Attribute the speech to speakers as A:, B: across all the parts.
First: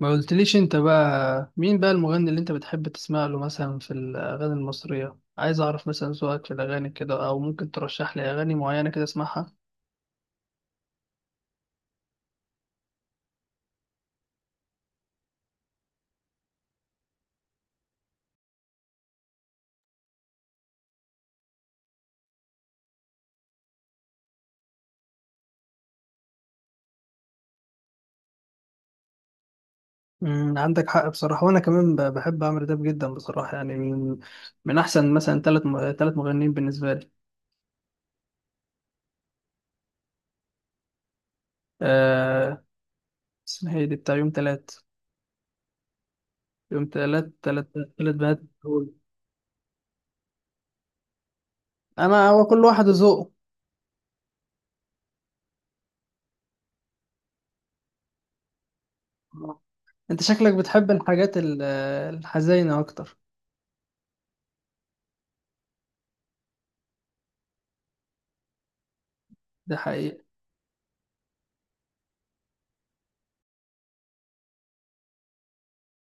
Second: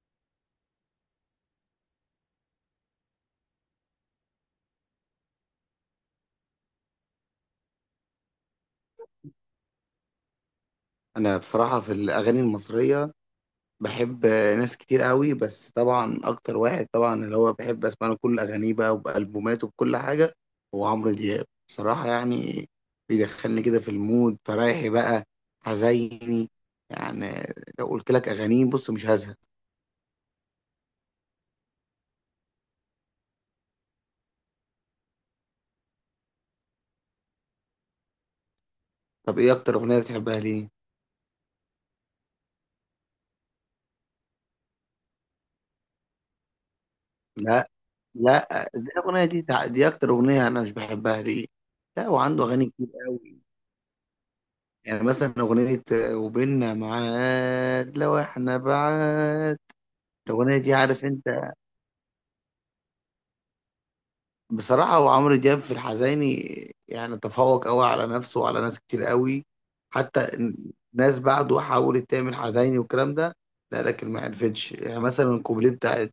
A: ما قلتليش انت بقى مين بقى المغني اللي انت بتحب تسمع له مثلا في الاغاني المصريه؟ عايز اعرف مثلا ذوقك في الاغاني كده، او ممكن ترشح لي اغاني معينه كده اسمعها.
B: انا بصراحه في الاغاني المصريه بحب ناس كتير قوي، بس طبعا اكتر واحد طبعا اللي هو بحب اسمع له كل اغانيه بقى وبالبوماته وبكل حاجه هو عمرو دياب بصراحه. بيدخلني كده في المود، فرايحي بقى حزيني يعني لو قلت لك اغانيه بص مش هزهق.
A: عندك حق بصراحه، وانا كمان بحب عمرو دياب جدا بصراحه، يعني من احسن مثلا ثلاث مغنيين بالنسبه لي.
B: طب ايه اكتر اغنيه بتحبها؟ ليه؟
A: آه اسمها ايه دي، بتاع يوم ثلاث ثلاث
B: لا
A: ثلاث بنات
B: لا، دي
A: دول.
B: الاغنيه دي دي اكتر اغنيه انا مش بحبها. ليه؟ لا،
A: انا هو
B: وعنده
A: كل
B: اغاني
A: واحد
B: كتير.
A: ذوقه.
B: مثلا أغنية وبيننا معاد لو إحنا بعاد،
A: انت شكلك
B: الأغنية دي
A: بتحب
B: عارف أنت.
A: الحاجات الحزينه اكتر.
B: بصراحة هو عمرو دياب في الحزيني تفوق أوي على نفسه وعلى ناس كتير أوي.
A: ده حقيقي.
B: حتى ناس بعده حاولت تعمل حزيني والكلام ده، لا لكن ما عرفتش. مثلا الكوبليه بتاعت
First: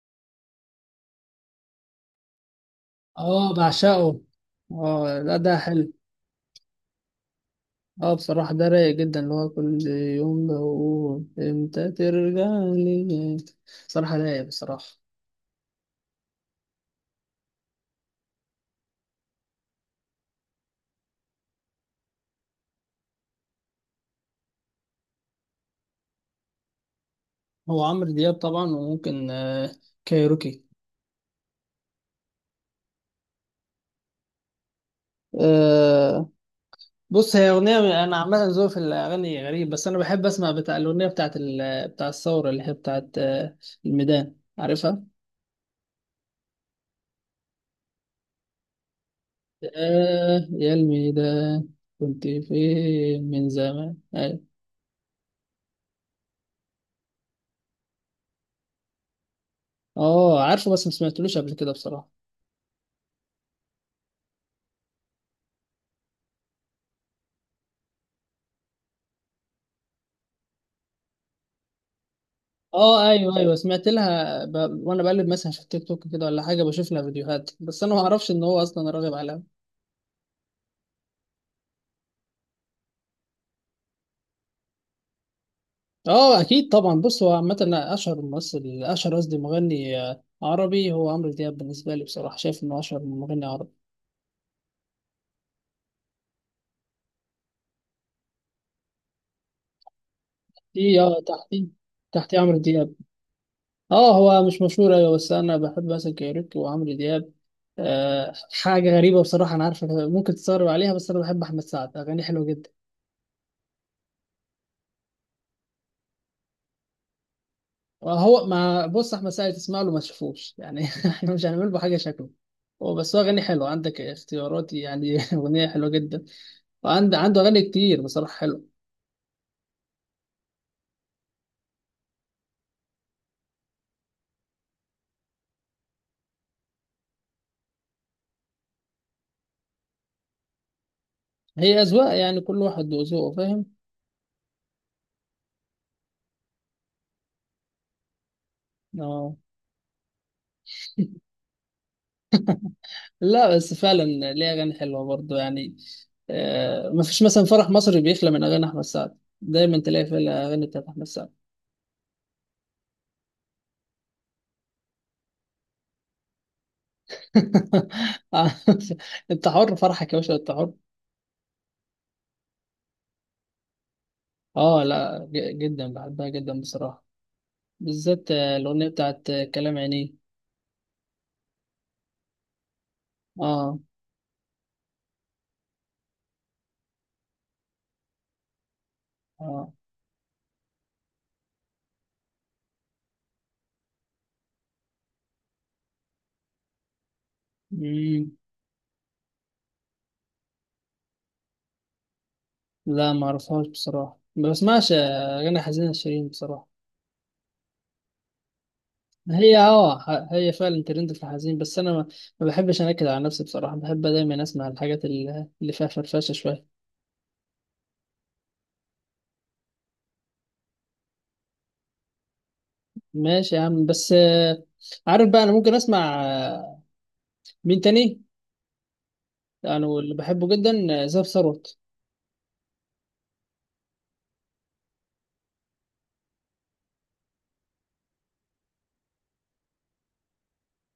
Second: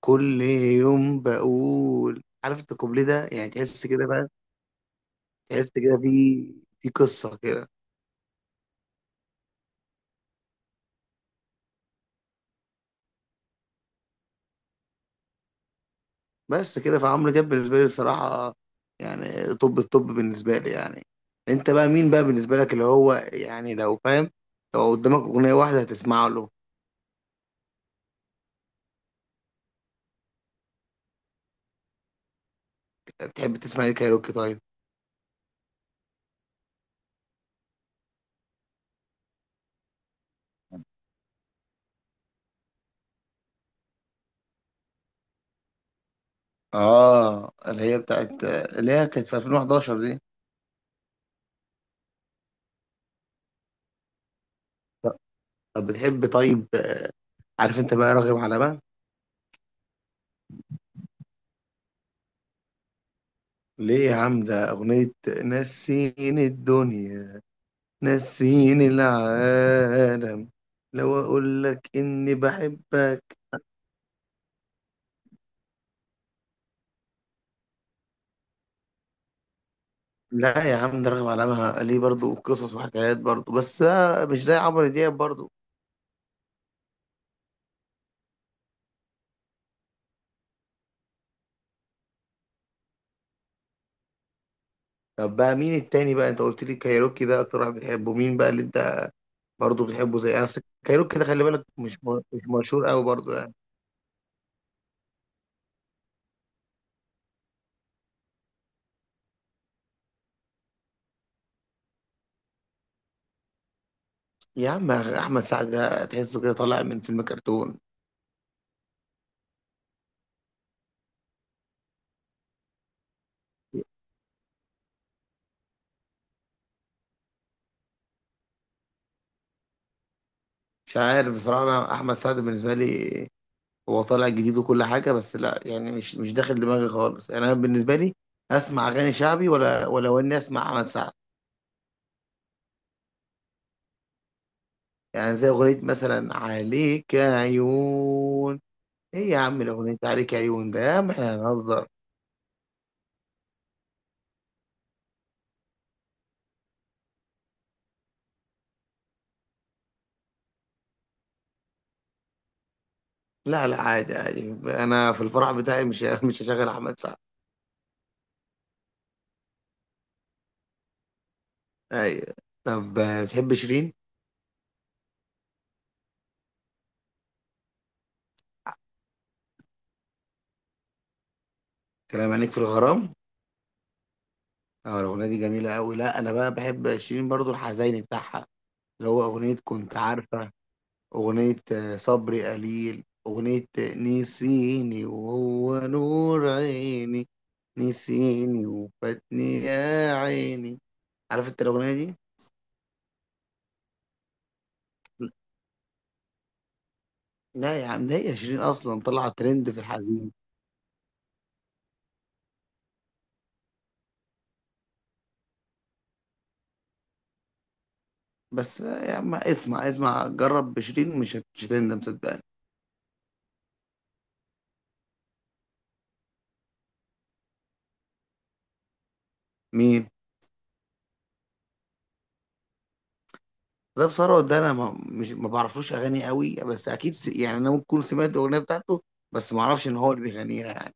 B: كل يوم بقول، عارف أنت الكوبليه ده،
A: اه
B: تحس كده
A: بعشقه.
B: بقى،
A: اه لا، ده
B: تحس
A: حلو.
B: كده في في قصة كده.
A: اه بصراحة ده رايق جدا، اللي هو كل يوم بقول امتى ترجع لي. بصراحة رايق بصراحة.
B: بس كده، فعمرو دياب بالنسبة لي بصراحة طب بالنسبة لي، انت بقى مين بقى بالنسبة لك اللي هو، لو فاهم، لو قدامك أغنية واحدة هتسمع له؟
A: هو عمرو دياب طبعا، وممكن كايروكي.
B: بتحب تسمع ايه كايروكي طيب؟
A: آه بص هي أغنية، أنا عامة ذوقي في الأغاني غريب، بس أنا بحب أسمع بتاع الأغنية بتاعت بتاع الثورة اللي هي بتاعت الميدان، عارفها؟
B: اه، اللي هي بتاعت، اللي هي كانت في 2011 دي.
A: آه يا الميدان كنت فين من زمان، أيوة.
B: طب بتحب، طيب عارف انت بقى راغب على بقى؟
A: اه عارفه، بس ما سمعتلوش قبل كده بصراحة.
B: ليه يا عم؟ ده أغنية نسيني الدنيا، نسيني العالم، لو أقول لك إني
A: اه
B: بحبك.
A: ايوه ايوه، سمعت لها وانا بقلب مثلا في التيك توك كده ولا حاجه بشوف لها فيديوهات، بس انا ما اعرفش ان هو اصلا راغب عليها.
B: لا يا عم، ده رغم علامها ليه برضو قصص وحكايات برضو، بس بقى مش زي عمرو دياب برضو.
A: اه اكيد طبعا، بص هو عامه أنا اشهر ممثل اشهر قصدي مغني عربي هو عمرو دياب، بالنسبه لي بصراحه شايف انه اشهر مغني عربي.
B: طب بقى مين التاني بقى؟ انت قلت لي كايروكي، ده اكتر واحد بتحبه، مين بقى اللي انت برضو بتحبه زي انا؟ بس
A: دي
B: كايروكي
A: اه
B: ده خلي بالك
A: تحتي
B: مش
A: تحتي
B: مش
A: عمرو
B: مشهور
A: دياب.
B: قوي برضو
A: اه هو مش مشهور، ايوه، بس انا بحب مثلا كايروكي وعمرو دياب. آه حاجه غريبه بصراحه، انا عارفه ممكن تستغرب عليها، بس انا بحب احمد سعد، اغانيه حلوه جدا.
B: يا عم احمد سعد ده تحسه كده طالع من فيلم كرتون.
A: هو ما بص احمد سعد تسمع له ما تشوفوش يعني. احنا مش هنعمل له حاجه شكله. هو بس هو اغاني حلوه عندك اختياراتي يعني. اغنيه حلوه جدا، وعنده عنده اغاني كتير بصراحه حلوه.
B: مش عارف بصراحة، انا احمد سعد بالنسبة لي هو طالع جديد وكل حاجة، بس لا مش مش داخل دماغي خالص. انا بالنسبة لي اسمع اغاني شعبي ولا اني اسمع احمد سعد.
A: هي اذواق يعني، كل واحد وذوقه، فاهم.
B: زي أغنية مثلا عليك عيون، إيه
A: اه.
B: يا عم الأغنية عليك عيون ده؟ يا عم إحنا هنهزر.
A: لا بس فعلا، ليه اغاني حلوه برضه يعني، ما فيش مثلا فرح مصري بيخلى من اغاني احمد سعد، دايما تلاقي فيه الاغاني بتاعت احمد سعد.
B: لا لا، عادي عادي، أنا في الفرح بتاعي مش مش هشغل أحمد سعد.
A: انت حر فرحك يا باشا، انت حر.
B: أيوة. طب بتحب شيرين؟
A: اه لا، جدا بحبها جدا بصراحه، بالذات الأغنية بتاعت كلام عينيه.
B: كلام عينيك في الغرام؟
A: اه.
B: أه الأغنية دي جميلة أوي. لا أنا بقى بحب شيرين برضو الحزيني بتاعها، اللي هو أغنية
A: اه.
B: كنت عارفة، أغنية صبري قليل، أغنية نسيني وهو نور عيني،
A: مم.
B: نسيني وفاتني يا عيني. عارف انت الاغنيه دي؟
A: لا ما اعرفهاش بصراحة، ما بسمعش أغاني حزينة شيرين بصراحة.
B: لا يا عم، ده هي شيرين اصلا طلعت
A: هي
B: ترند في
A: اه
B: الحزين.
A: هي فعلا ترند في الحزين، بس أنا ما بحبش أنكد على نفسي بصراحة، بحب دايما أسمع الحاجات اللي فيها فرفشة شوية.
B: بس لا يا عم اسمع، اسمع جرب بشيرين، مش مش هتندم صدقني.
A: ماشي يا عم، بس عارف بقى أنا ممكن أسمع مين تاني يعني،
B: مين؟
A: واللي بحبه جدا زاب ثروت.
B: ده ثروت ده انا ما بعرفلوش اغاني قوي، بس اكيد انا ممكن أكون سمعت الاغنيه بتاعته، بس ما اعرفش ان هو اللي بيغنيها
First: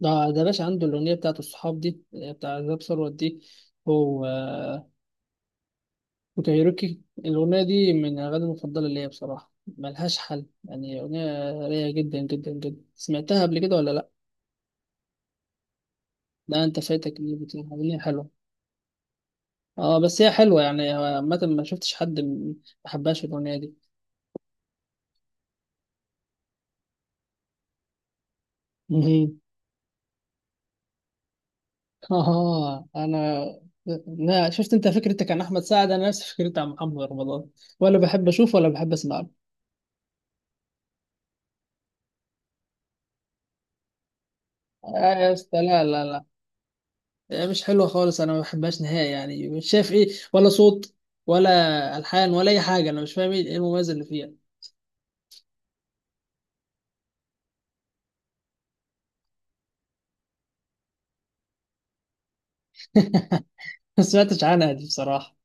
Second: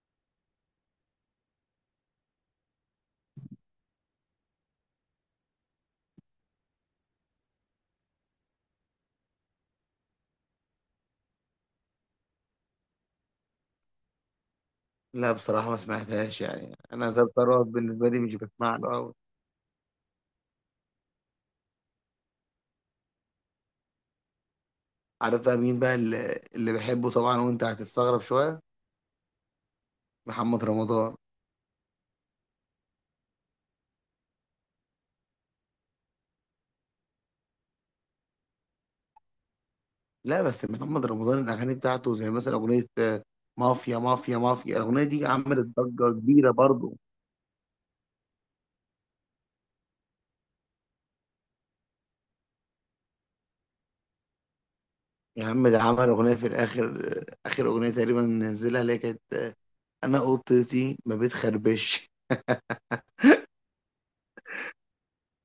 A: ده باشا عنده الأغنية بتاعت الصحاب دي بتاع زاب ثروت دي، هو وكايروكي. الأغنية دي من الأغاني المفضلة ليا بصراحة، ملهاش حل يعني، أغنية رايقة جدا جدا جدا. سمعتها قبل كده ولا لأ؟
B: لا بصراحه ما سمعتهاش.
A: لا أنت
B: انا
A: فايتك
B: زاب
A: اللي بتقول
B: ثروت
A: أغنية
B: بالنسبه لي
A: حلوة،
B: مش بسمع له قوي.
A: أه بس هي حلوة يعني، عامة ما شفتش حد ما حبهاش الأغنية دي.
B: عارف بقى مين بقى اللي بحبه طبعا؟ وانت هتستغرب شويه،
A: مهم.
B: محمد رمضان.
A: أه أنا، لا شفت أنت فكرتك عن أحمد سعد أنا نفس فكرتي عن محمد رمضان، ولا بحب أشوفه ولا بحب أسمع له.
B: لا بس محمد رمضان الاغاني بتاعته زي مثلا اغنيه مافيا مافيا مافيا، الاغنيه دي
A: يا أسطى،
B: عملت
A: لا لا
B: ضجه
A: لا،
B: كبيره برضه.
A: مش حلوه خالص، انا ما بحبهاش نهائي يعني، مش شايف ايه، ولا صوت، ولا الحان، ولا اي حاجه، انا مش فاهم ايه، إيه المميز اللي فيها.
B: يا عم ده عمل اغنيه في الاخر، اخر اغنيه تقريبا نزلها اللي هي كانت انا اوضتي ما بتخربش.
A: ما سمعتش عنها دي بصراحه.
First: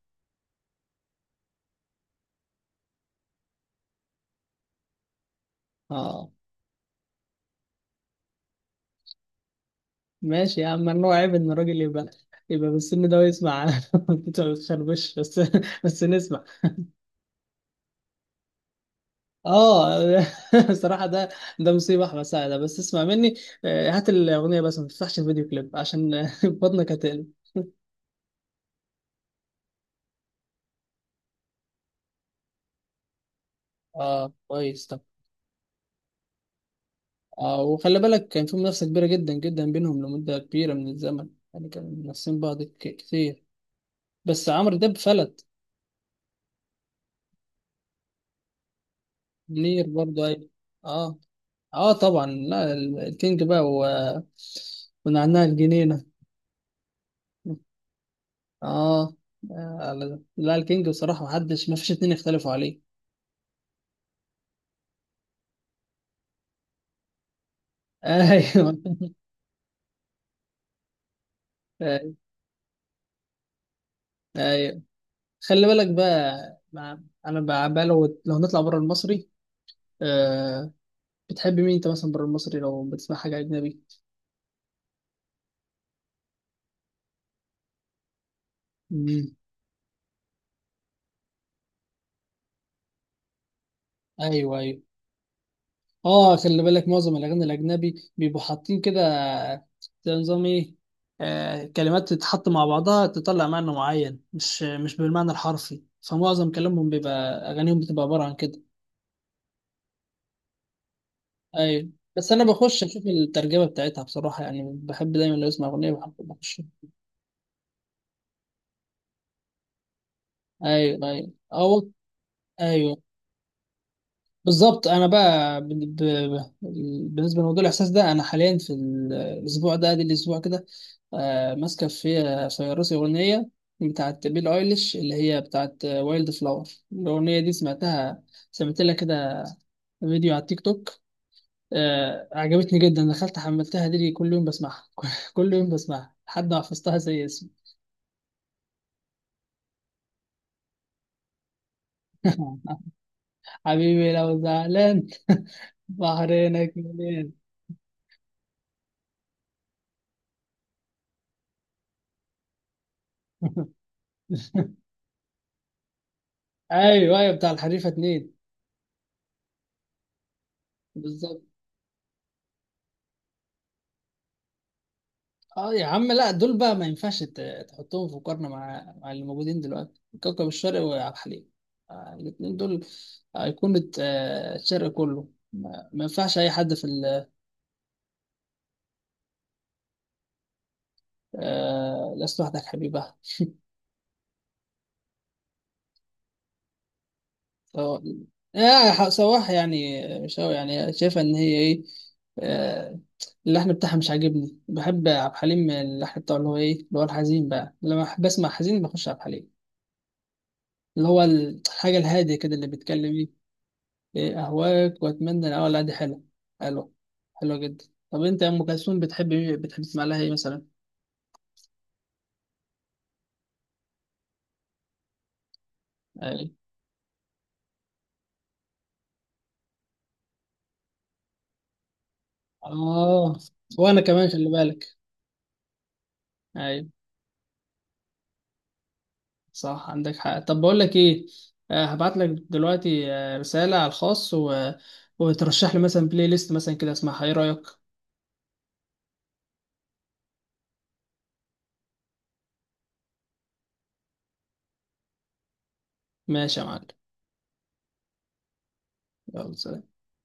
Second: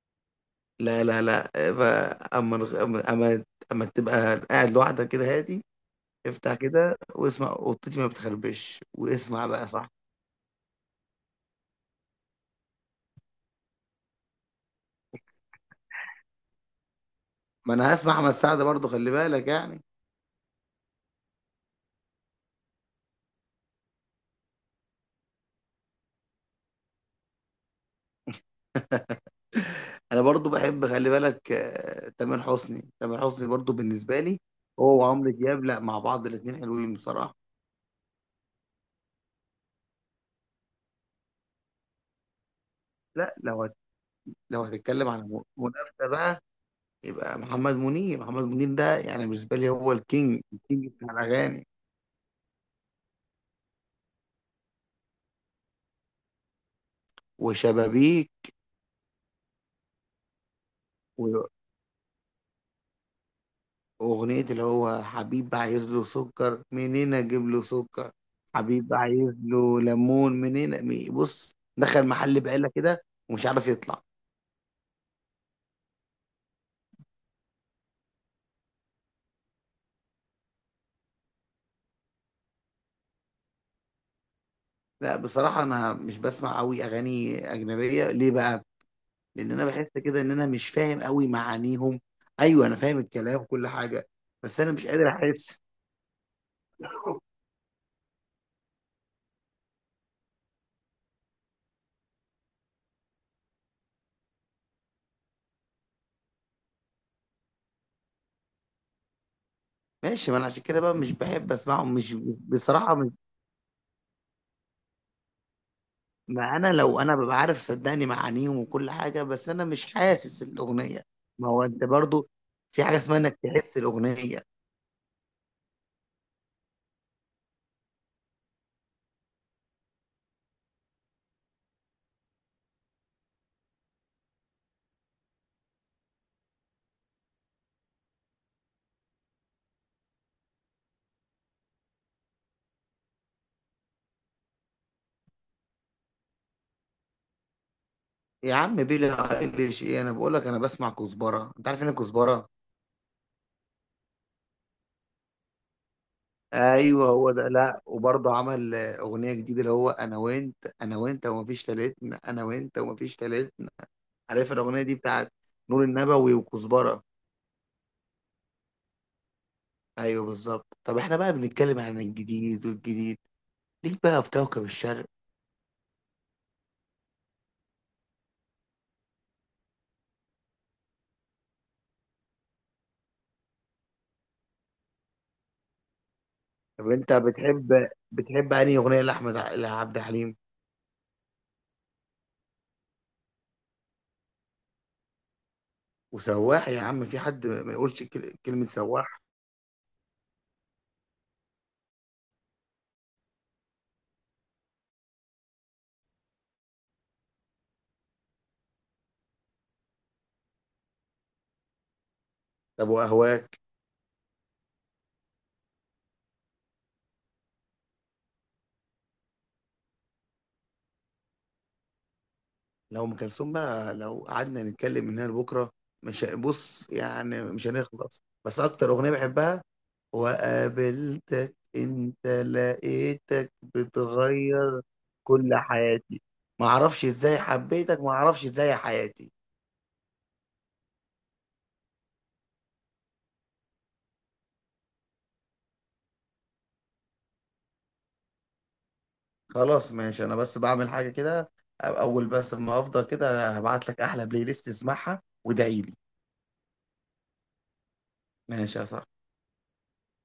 B: لا لا لا، آه، ف- اما اما اما أما تبقى قاعد لوحدك كده هادي
A: اه
B: افتح كده واسمع اوضتي ما بتخربش واسمع بقى صح.
A: ماشي يا عم، ممنوع عيب ان الراجل يبقى بالسن ده ويسمع انت ما بتخربش. بس نسمع.
B: ما انا هسمع احمد سعد برضه خلي بالك
A: اه. بصراحه ده مصيبه احمد سعد ده. بس اسمع مني هات الاغنيه بس ما تفتحش الفيديو كليب عشان بطنك هتقلب.
B: انا برضو بحب خلي بالك تامر حسني برضو بالنسبه
A: اه
B: لي،
A: كويس، طب
B: هو وعمرو دياب، لا مع بعض الاثنين حلوين بصراحه.
A: وخلي بالك كان في منافسة كبيرة جدا جدا بينهم لمدة كبيرة من الزمن، يعني كانوا منافسين بعض
B: لا
A: كتير،
B: لو هت...
A: بس
B: لو
A: عمرو دياب
B: هتتكلم عن
A: فلت.
B: منافسه بقى، يبقى محمد منير ده. بالنسبه لي
A: منير
B: هو
A: برضه،
B: الكينج،
A: أيوة.
B: الكينج بتاع
A: اه
B: الاغاني.
A: اه طبعا، لا الكينج بقى ونعناع الجنينة.
B: وشبابيك،
A: اه. لا الكينج بصراحة
B: و-
A: محدش، مفيش اتنين يختلفوا عليه.
B: واغنيه اللي هو حبيب عايز له سكر منين اجيب له سكر،
A: ايوه
B: حبيب عايز له ليمون منين بص دخل
A: ايوه.
B: محل بقاله كده ومش عارف يطلع.
A: أيوة. خلي بالك بقى مع... انا بقى لو نطلع بره المصري، آه... بتحب مين انت مثلا بره المصري لو بتسمع حاجة أجنبي؟
B: لأ، بصراحة أنا مش باسمع أوي أغاني أجنبية، ليه بقى؟ لإن أنا باحس كده إن أنا مش فاهم أوي معانيهم. أيوه أنا فاهم الكلام وكل حاجة،
A: ايوه
B: بس أنا
A: ايوه.
B: مش قادر أحس.
A: اه خلي بالك معظم الاغاني الاجنبي بيبقوا حاطين كده زي نظام ايه، كلمات تتحط مع بعضها تطلع معنى معين، مش بالمعنى الحرفي، فمعظم كلامهم بيبقى اغانيهم بتبقى عباره عن كده.
B: ماشي، ما أنا عشان كده بقى مش باحب
A: ايوه
B: أسمعهم. مش
A: بس انا بخش
B: بصراحة
A: اشوف
B: مش
A: الترجمه بتاعتها بصراحه، يعني بحب دايما لو اسمع اغنيه بحب
B: ما
A: بخش.
B: أنا لو أنا بابقى عارف صدّقني معانيهم وكل حاجة، بس أنا مش حاسس الأغنية.
A: ايوه ايوه
B: ما هو أنت
A: أو
B: برضه، في حاجة
A: ايوه
B: اسمها إنّك تحس الأغنية.
A: بالظبط. انا بقى ب... بالنسبه لموضوع الاحساس ده، انا حاليا في الاسبوع ده ادي الاسبوع كده، ماسكه في راسي اغنيه بتاعت بيل ايليش اللي هي بتاعت وايلد فلاور، الاغنيه دي سمعتها، سمعت لها كده فيديو على التيك توك، عجبتني جدا، دخلت حملتها دي كل يوم بسمعها. كل يوم بسمعها لحد ما حفظتها زي اسمي.
B: يا عم billie eilish إيه، أنا باقول لك أنا باسمع كزبرة، أنت عارف يعني إيه كزبرة؟
A: حبيبي لو زعلان بحرينك
B: ايوه هو
A: منين.
B: ده. لا وبرضه عمل اغنيه جديده اللي هو انا وانت ومفيش تالتنا. عارف الاغنيه دي بتاعت نور النبوي وكزبره؟
A: ايوه ايوه، بتاع الحريفه اتنين،
B: ايوه بالظبط. طب احنا بقى
A: بالظبط.
B: بنتكلم عن الجديد، والجديد ليك بقى في كوكب الشرق.
A: اه يا عم، لا دول بقى ما ينفعش تحطهم في مقارنة مع اللي موجودين دلوقتي، كوكب الشرق وعبد الحليم، الاتنين دول أيقونة الشرق كله، ما ينفعش أي حد في
B: طب انت بتحب انهي اغنيه لعبد الحليم؟
A: لست وحدك حبيبة.
B: وسواح يا عم، في حد ما
A: آه،
B: يقولش كلمه
A: يا
B: سواح؟
A: صباح يعني مش أوي يعني، شايفة إن هي إيه، آه، اللحن بتاعها مش عاجبني، بحب عبد الحليم اللحن بتاعه اللي هو إيه، اللي هو الحزين بقى، لما بحب أسمع حزين بخش عبد الحليم، اللي هو الحاجة الهادية كده اللي
B: طب
A: بيتكلم.
B: واهواك؟
A: ايه، اهواك واتمنى ان، اه لا دي حلوه، حلوه حلوه جدا. طب انت يا ام كلثوم بتحب، تسمع لها ايه مثلا؟
B: لو ام كلثوم بقى لو قعدنا نتكلم من هنا لبكره مش ه-
A: ايوه.
B: بص مش هنخلص، بس اكتر اغنيه بحبها، وقابلتك انت
A: اه
B: لقيتك
A: وانا كمان خلي
B: بتغير
A: بالك.
B: كل حياتي، ما
A: ايوه
B: اعرفش ازاي حبيتك، ما اعرفش ازاي حياتي.
A: صح عندك حق، طب بقول لك ايه، هبعت لك دلوقتي رساله على الخاص وترشح لي مثلا بلاي ليست مثلا كده اسمعها، ايه رايك؟
B: خلاص ماشي، انا بس بعمل حاجه كده، اول بس ما افضل كده هبعت لك احلى بلاي ليست، اسمعها وادعي لي.
A: ماشي يا معلم،
B: ماشي يا صاحبي.
A: يلا سلام.